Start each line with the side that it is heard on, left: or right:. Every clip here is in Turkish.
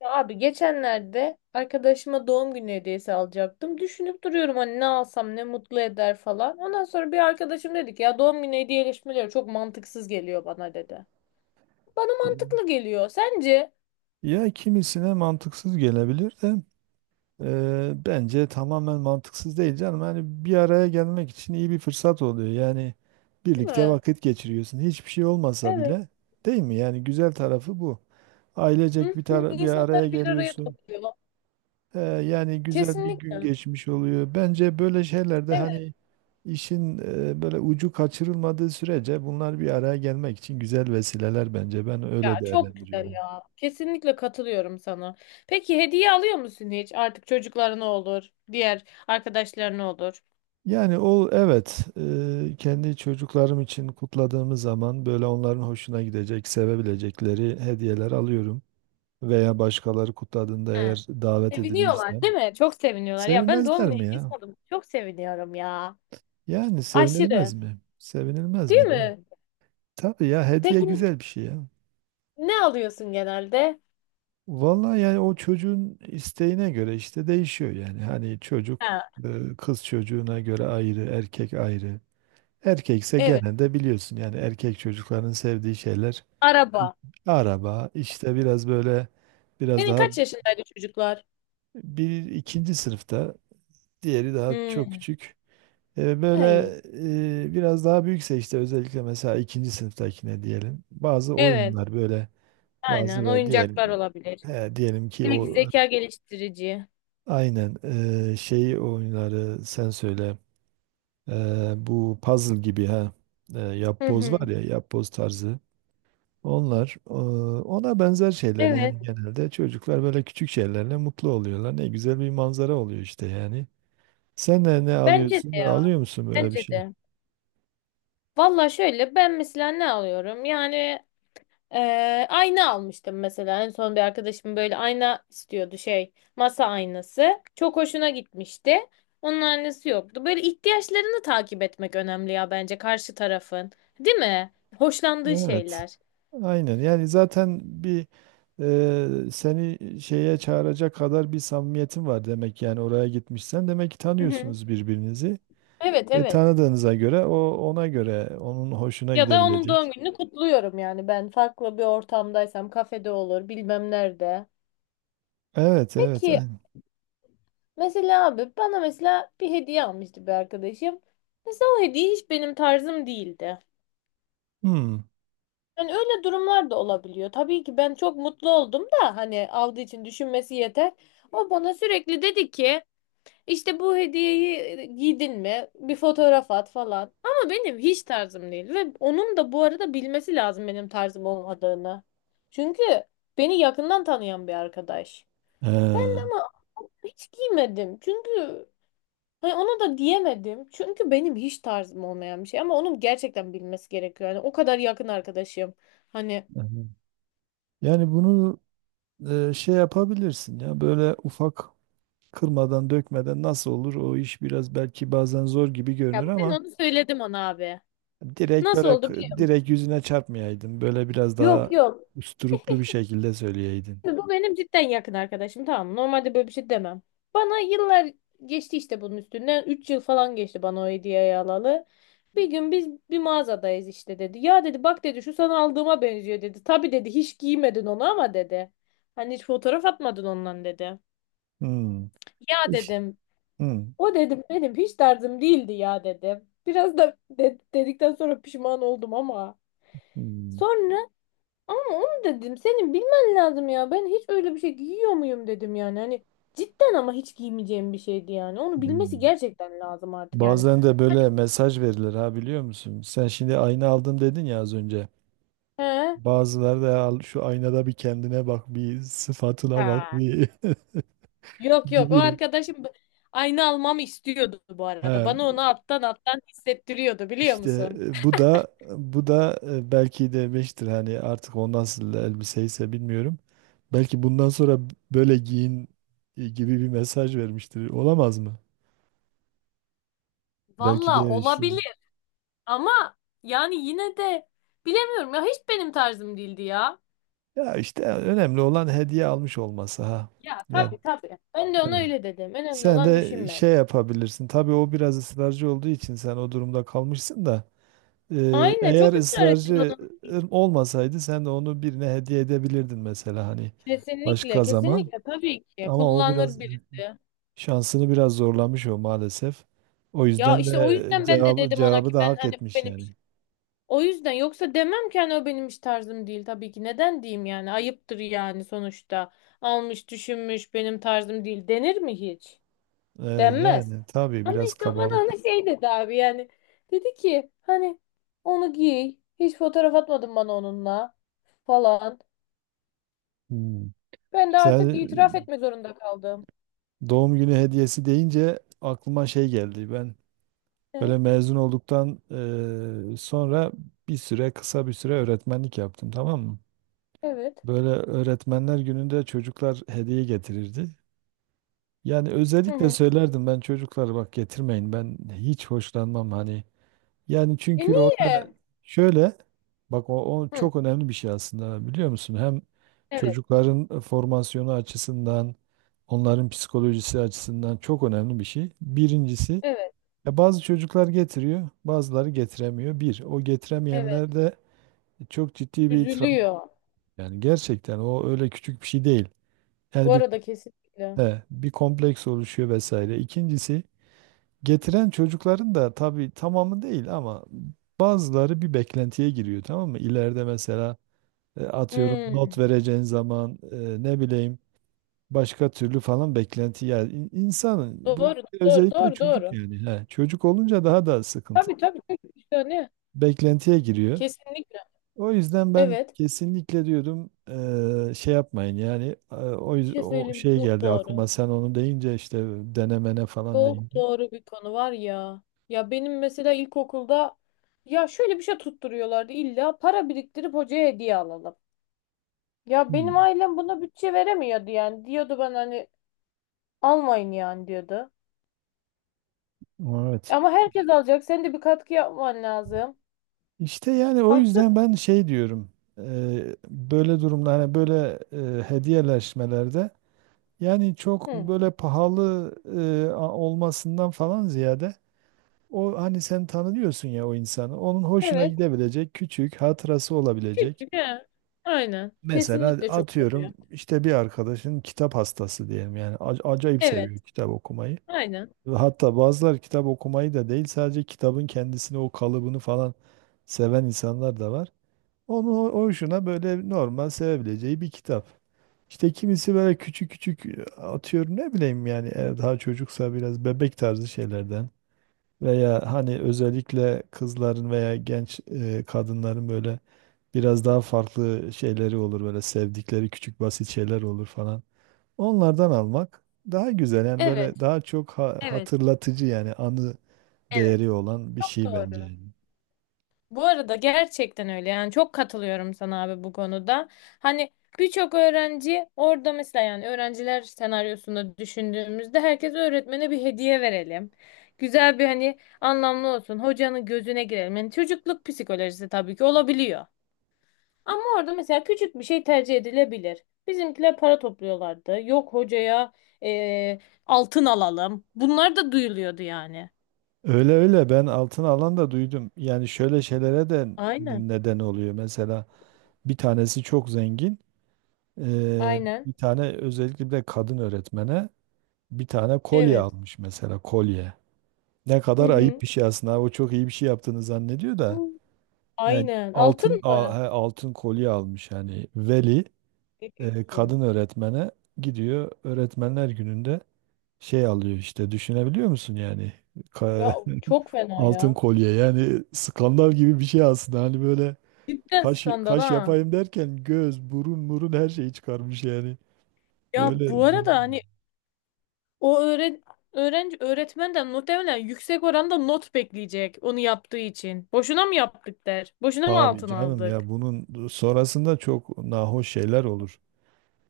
left: Ya abi geçenlerde arkadaşıma doğum günü hediyesi alacaktım. Düşünüp duruyorum hani ne alsam ne mutlu eder falan. Ondan sonra bir arkadaşım dedi ki ya doğum günü hediyeleşmeleri çok mantıksız geliyor bana dedi. Bana mantıklı geliyor. Sence?
right: Ya kimisine mantıksız gelebilir de bence tamamen mantıksız değil canım. Hani bir araya gelmek için iyi bir fırsat oluyor. Yani
left: Değil
right: birlikte
left: mi?
right: vakit geçiriyorsun. Hiçbir şey olmasa
left: Evet.
right: bile değil mi? Yani güzel tarafı bu. Ailecek
left: Hı hı.
right: bir araya
left: İnsanlar bir araya
right: geliyorsun.
left: topluyor.
right: Yani güzel bir gün
left: Kesinlikle.
right: geçmiş oluyor. Bence böyle şeylerde
left: Evet
right: hani işin böyle ucu kaçırılmadığı sürece bunlar bir araya gelmek için güzel vesileler bence. Ben öyle
left: ya çok güzel
right: değerlendiriyorum.
left: ya. Kesinlikle katılıyorum sana. Peki hediye alıyor musun hiç? Artık çocuklarına olur, diğer arkadaşlarına olur.
right: Yani o, evet, kendi çocuklarım için kutladığımız zaman böyle onların hoşuna gidecek, sevebilecekleri hediyeler alıyorum. Veya başkaları kutladığında
left: Hı.
right: eğer davet
left: Seviniyorlar değil
right: edilmişsem
left: mi? Çok seviniyorlar. Ya ben doğum
right: sevinmezler
left: günü
right: mi
left: hediyesi
right: ya?
left: aldım. Çok seviniyorum ya.
right: Yani sevinilmez
left: Aşırı.
right: mi? Sevinilmez
left: Değil
right: mi?
left: mi?
right: Tabii ya, hediye
left: Peki
right: güzel bir şey ya.
left: ne alıyorsun genelde?
right: Vallahi yani o çocuğun isteğine göre işte değişiyor yani. Hani çocuk,
left: Ha,
right: kız çocuğuna göre ayrı, erkek ayrı. Erkekse
left: evet.
right: genelde biliyorsun yani erkek çocukların sevdiği şeyler,
left: Araba.
right: araba işte, biraz böyle, biraz
left: Senin
right: daha.
left: kaç yaşındaydı çocuklar?
right: Bir ikinci sınıfta, diğeri daha çok
left: Hmm.
right: küçük. Böyle,
left: Ay.
right: biraz daha büyükse işte özellikle mesela ikinci sınıftakine diyelim. Bazı
left: Evet.
right: oyunlar böyle, bazı
left: Aynen.
right: ve
left: Oyuncaklar
right: diyelim,
left: olabilir.
right: he, diyelim ki
left: Belki
right: o,
left: zeka geliştirici.
right: aynen, şey oyunları sen söyle. E, Bu puzzle gibi, ha,
left: Hı
right: yapboz
left: hı.
right: var ya, yapboz tarzı. Onlar, ona benzer şeyler
left: Evet.
right: yani genelde çocuklar böyle küçük şeylerle mutlu oluyorlar. Ne güzel bir manzara oluyor işte yani. Sen de ne
left: Bence
right: alıyorsun?
left: de
right: Ve
left: ya.
right: alıyor musun böyle bir
left: Bence
right: şey?
left: de. Valla şöyle ben mesela ne alıyorum? Yani. Ayna almıştım mesela. En son bir arkadaşım böyle ayna istiyordu şey. Masa aynası. Çok hoşuna gitmişti. Onun aynası yoktu. Böyle ihtiyaçlarını takip etmek önemli ya bence karşı tarafın. Değil mi? Hoşlandığı
right: Evet.
left: şeyler.
right: Aynen. Yani zaten bir, seni şeye çağıracak kadar bir samimiyetin var demek, yani oraya gitmişsen demek ki
left: Hı hı.
right: tanıyorsunuz birbirinizi.
left: Evet evet.
right: Tanıdığınıza göre o, ona göre onun hoşuna
left: Ya da onun doğum
right: gidebilecek.
left: gününü kutluyorum yani ben farklı bir ortamdaysam kafede olur bilmem nerede.
right: Evet, evet,
left: Peki
right: aynen.
left: mesela abi bana mesela bir hediye almıştı bir arkadaşım. Mesela o hediye hiç benim tarzım değildi.
right: Hmm.
left: Yani öyle durumlar da olabiliyor. Tabii ki ben çok mutlu oldum da hani aldığı için düşünmesi yeter. O bana sürekli dedi ki işte bu hediyeyi giydin mi? Bir fotoğraf at falan. Ama benim hiç tarzım değil ve onun da bu arada bilmesi lazım benim tarzım olmadığını. Çünkü beni yakından tanıyan bir arkadaş. Ben de
right: Ee,
left: ama hiç giymedim. Çünkü hani ona da diyemedim. Çünkü benim hiç tarzım olmayan bir şey ama onun gerçekten bilmesi gerekiyor. Yani o kadar yakın arkadaşım. Hani.
right: aha. Yani bunu şey yapabilirsin ya, böyle ufak, kırmadan dökmeden nasıl olur o iş, biraz belki bazen zor gibi
left: Ya
right: görünür
left: ben
right: ama
left: onu söyledim ona abi.
right: direkt
left: Nasıl
right: böyle,
left: oldu biliyor
right: direkt
left: musun?
right: yüzüne çarpmayaydın, böyle biraz
left: Yok
right: daha
left: yok.
right: usturuplu bir şekilde söyleyeydin.
left: Şimdi bu benim cidden yakın arkadaşım, tamam mı? Normalde böyle bir şey demem. Bana yıllar geçti işte bunun üstünden. 3 yıl falan geçti bana o hediyeyi alalı. Bir gün biz bir mağazadayız işte dedi. Ya dedi, bak dedi, şu sana aldığıma benziyor dedi. Tabii dedi hiç giymedin onu ama dedi. Hani hiç fotoğraf atmadın ondan dedi.
right: Hmm.
left: Ya
right: İş.
left: dedim.
right: Hmm.
left: O dedim benim hiç tarzım değildi ya dedim. Biraz da dedikten sonra pişman oldum ama.
right: Hmm.
left: Sonra. Ama onu dedim senin bilmen lazım ya. Ben hiç öyle bir şey giyiyor muyum dedim yani. Hani cidden ama hiç giymeyeceğim bir şeydi yani. Onu bilmesi
right: Hmm.
left: gerçekten lazım artık yani.
right: Bazen de böyle mesaj verilir ha, biliyor musun? Sen şimdi ayna aldım dedin ya az önce.
left: He?
right: Bazıları da al şu aynada bir kendine bak, bir sıfatına bak
left: Aa,
right: bir
left: yok yok o
right: gibi.
left: arkadaşım aynı almamı istiyordu bu arada.
right: Ha,
left: Bana onu alttan alttan hissettiriyordu biliyor
right: işte,
left: musun?
right: bu da belki de beştir hani, artık o nasıl elbiseyse bilmiyorum. Belki bundan sonra böyle giyin, gibi bir mesaj vermiştir. Olamaz mı? Belki
left: Valla
right: de işte.
left: olabilir ama yani yine de bilemiyorum ya hiç benim tarzım değildi ya.
right: Ya işte önemli olan hediye almış olması, ha.
left: Ya
right: Yani
left: tabii tabii. Ben de ona öyle dedim. Önemli
right: sen
left: olan
right: de
left: düşünmek.
right: şey yapabilirsin. Tabii o biraz ısrarcı olduğu için sen o durumda kalmışsın da.
left: Aynen,
right: Eğer
left: çok ısrar etti
right: ısrarcı
left: bana.
right: olmasaydı sen de onu birine hediye edebilirdin mesela, hani,
left: Kesinlikle,
right: başka zaman.
left: kesinlikle tabii ki
right: Ama o
left: kullanır
right: biraz
left: birisi.
right: şansını biraz zorlamış o, maalesef. O
left: Ya
right: yüzden
left: işte o
right: de
left: yüzden ben de
right: cevabı,
left: dedim ona ki
right: cevabı da
left: ben
right: hak
left: hani bu
right: etmiş
left: benim
right: yani.
left: iş. O yüzden yoksa demem ki hani o benim iş tarzım değil tabii ki. Neden diyeyim yani? Ayıptır yani sonuçta. Almış, düşünmüş, benim tarzım değil denir mi hiç?
right: E,
left: Denmez.
right: Yani tabii
left: Ama
right: biraz
left: işte o bana
right: kabalık
left: ona
right: o.
left: şey dedi abi yani. Dedi ki hani onu giy. Hiç fotoğraf atmadın bana onunla falan.
right: Hmm.
left: Ben de artık itiraf
right: Sen
left: etme zorunda kaldım.
right: doğum günü hediyesi deyince aklıma şey geldi. Ben
left: E,
right: böyle mezun olduktan sonra bir süre kısa bir süre öğretmenlik yaptım, tamam mı?
left: evet.
right: Böyle öğretmenler gününde çocuklar hediye getirirdi. Yani
left: Hı
right: özellikle
left: hı.
right: söylerdim ben, çocuklar bak, getirmeyin, ben hiç hoşlanmam hani. Yani
left: E
right: çünkü
left: niye?
right: orada şöyle, bak, o
left: Hı,
right: çok önemli bir şey aslında, biliyor musun? Hem
left: evet,
right: çocukların formasyonu açısından, onların psikolojisi açısından çok önemli bir şey. Birincisi,
left: evet,
right: ya bazı çocuklar getiriyor, bazıları getiremiyor. Bir, o
left: evet.
right: getiremeyenlerde çok ciddi bir itiraf.
left: Üzülüyor.
right: Yani gerçekten o öyle küçük bir şey değil.
left: Bu
right: Yani bir
left: arada kesinlikle.
right: he, bir kompleks oluşuyor vesaire. İkincisi, getiren çocukların da tabii tamamı değil ama bazıları bir beklentiye giriyor, tamam mı? İleride mesela, atıyorum
left: Hı,
right: not vereceğin zaman, ne bileyim başka türlü falan beklenti yani, insanın bu
left: doğru, doğru,
right: özellikle
left: doğru,
right: çocuk,
left: doğru.
right: yani, çocuk olunca daha da sıkıntı,
left: Tabii tabii. Tabii. İşte hani
right: beklentiye giriyor.
left: kesinlikle.
right: O yüzden ben
left: Evet.
right: kesinlikle diyordum şey yapmayın yani, o,
left: Bir
right: yüz-
left: şey
right: o
left: söyleyeyim mi?
right: şey
left: Çok
right: geldi
left: doğru.
right: aklıma sen onu deyince, işte, denemene falan
left: Çok
right: deyince.
left: doğru bir konu var ya. Ya benim mesela ilkokulda ya şöyle bir şey tutturuyorlardı. İlla para biriktirip hocaya hediye alalım. Ya benim
right: Hmm,
left: ailem buna bütçe veremiyordu yani. Diyordu ben hani almayın yani diyordu.
right: evet.
left: Ama herkes alacak. Sen de bir katkı yapman lazım.
right: İşte yani o
left: Haksız.
right: yüzden ben şey diyorum, böyle durumda hani, böyle, hediyeleşmelerde yani çok
left: Hı.
right: böyle pahalı olmasından falan ziyade, o hani sen tanıyorsun ya o insanı, onun hoşuna
left: Evet.
right: gidebilecek küçük hatırası olabilecek.
left: Küçük he. Aynen.
right: Mesela
left: Kesinlikle çok doğru ya.
right: atıyorum işte bir arkadaşın kitap hastası diyelim yani, acayip
left: Evet.
right: seviyor kitap okumayı.
left: Aynen.
right: Ve hatta bazıları kitap okumayı da değil, sadece kitabın kendisini, o kalıbını falan seven insanlar da var. Onu, o hoşuna böyle normal sevebileceği bir kitap. İşte kimisi böyle küçük küçük, atıyorum ne bileyim yani, eğer daha çocuksa biraz bebek tarzı şeylerden. Veya hani özellikle kızların veya genç, kadınların böyle biraz daha farklı şeyleri olur, böyle sevdikleri küçük basit şeyler olur falan. Onlardan almak daha güzel yani, böyle
left: Evet.
right: daha çok ha-
left: Evet.
right: hatırlatıcı yani anı
left: Evet.
right: değeri olan bir
left: Çok
right: şey bence.
left: doğru.
right: Yani.
left: Bu arada gerçekten öyle. Yani çok katılıyorum sana abi bu konuda. Hani birçok öğrenci orada mesela yani öğrenciler senaryosunda düşündüğümüzde herkes öğretmene bir hediye verelim. Güzel bir hani anlamlı olsun. Hocanın gözüne girelim. Yani çocukluk psikolojisi tabii ki olabiliyor. Ama orada mesela küçük bir şey tercih edilebilir. Bizimkiler para topluyorlardı. Yok hocaya eee, altın alalım. Bunlar da duyuluyordu yani.
right: Öyle öyle, ben altın alan da duydum. Yani şöyle şeylere de
left: Aynen.
right: neden oluyor. Mesela bir tanesi çok zengin.
left: Aynen.
right: Bir tane özellikle, bir de kadın öğretmene bir tane kolye
left: Evet.
right: almış, mesela kolye. Ne
left: Hı
right: kadar ayıp
left: hı.
right: bir şey aslında. O çok iyi bir şey yaptığını zannediyor
left: Hı.
right: da. Yani
left: Aynen.
right: altın
left: Altın
right: al-
left: mı?
right: he, altın kolye almış yani, veli,
left: Ne diyorsun?
right: kadın öğretmene gidiyor öğretmenler gününde, şey alıyor işte, düşünebiliyor musun yani, Ka-
left: Ya çok fena
right: altın
left: ya.
right: kolye, yani skandal gibi bir şey aslında hani, böyle
left: Cidden
right: kaş
left: skandal
right: kaş
left: ha.
right: yapayım derken göz burun murun her şeyi çıkarmış yani,
left: Ya bu
right: öyle
left: arada
right: durum.
left: hani o öğrenci öğretmenden muhtemelen yüksek oranda not bekleyecek onu yaptığı için. Boşuna mı yaptık der? Boşuna mı
right: Tabii
left: altın
right: canım ya,
left: aldık?
right: bunun sonrasında çok nahoş şeyler olur.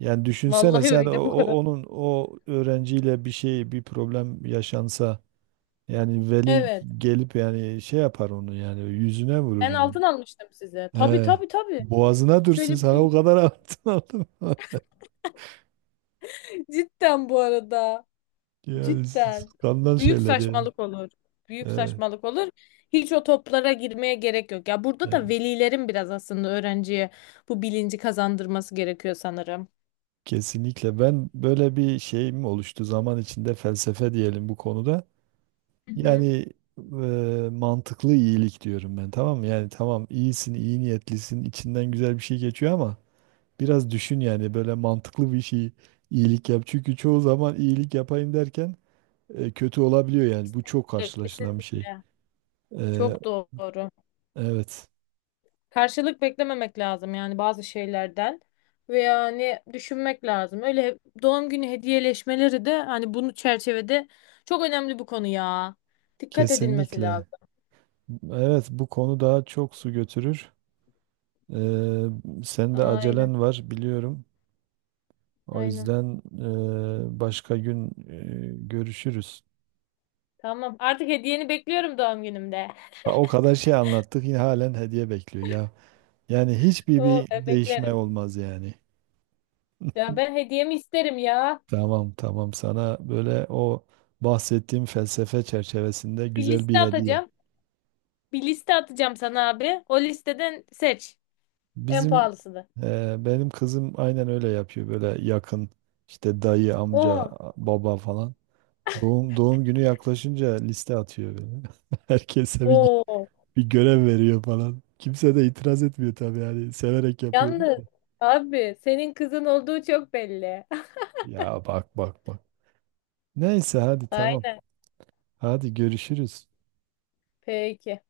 right: Yani düşünsene
left: Vallahi
right: sen o,
left: öyle bu
right: o-
left: arada.
right: onun o öğrenciyle bir şey, bir problem yaşansa, yani veli
left: Evet.
right: gelip yani şey yapar onu, yani yüzüne vurur
left: Ben
right: yani.
left: altın almıştım size. Tabii
right: He.
left: tabii tabii.
right: Boğazına
left: Hiç
right: dursun,
left: öyle
right: sana o kadar altın aldım.
left: Cidden bu arada.
right: Yani
left: Cidden.
right: skandal
left: Büyük
right: şeyler yani.
left: saçmalık olur. Büyük
right: Evet,
left: saçmalık olur. Hiç o toplara girmeye gerek yok. Ya burada
right: evet.
left: da velilerin biraz aslında öğrenciye bu bilinci kazandırması gerekiyor sanırım.
right: Kesinlikle, ben böyle bir şeyim oluştu zaman içinde, felsefe diyelim bu konuda.
left: Hı hı.
right: Yani, mantıklı iyilik diyorum ben, tamam mı? Yani tamam, iyisin, iyi niyetlisin, içinden güzel bir şey geçiyor ama biraz düşün yani, böyle mantıklı bir şey, iyilik yap. Çünkü çoğu zaman iyilik yapayım derken kötü olabiliyor yani. Bu çok
left: Kesinlikle,
right: karşılaşılan bir şey.
left: kesinlikle.
right: E,
left: Çok doğru.
right: evet,
left: Karşılık beklememek lazım yani bazı şeylerden ve yani düşünmek lazım. Öyle doğum günü hediyeleşmeleri de hani bunu çerçevede çok önemli bu konu ya. Dikkat edilmesi
right: kesinlikle.
left: lazım.
right: Evet, bu konu daha çok su götürür. E, Sen de
left: Aynen,
right: acelen var biliyorum. O
left: aynen.
right: yüzden başka gün görüşürüz.
left: Tamam. Artık hediyeni bekliyorum doğum günümde.
right: Ha, o kadar şey anlattık, yine halen hediye bekliyor ya. Yani hiçbir
left: Oo,
right: bir
left: ben
right: değişme
left: beklerim.
right: olmaz yani.
left: Ya ben hediyemi isterim ya.
right: Tamam, tamam, sana böyle o bahsettiğim felsefe çerçevesinde
left: Bir
right: güzel bir
left: liste
right: hediye.
left: atacağım. Bir liste atacağım sana abi. O listeden seç. En
right: Bizim,
left: pahalısını.
right: benim kızım aynen öyle yapıyor böyle, yakın işte, dayı, amca,
left: Oo,
right: baba falan. Doğum günü yaklaşınca liste atıyor böyle. Herkese bir,
left: oo.
right: bir görev veriyor falan. Kimse de itiraz etmiyor tabii yani, severek yapıyor.
left: Yalnız abi senin kızın olduğu çok belli.
right: Ya bak bak bak. Neyse hadi, tamam.
left: Aynen.
right: Hadi görüşürüz.
left: Peki.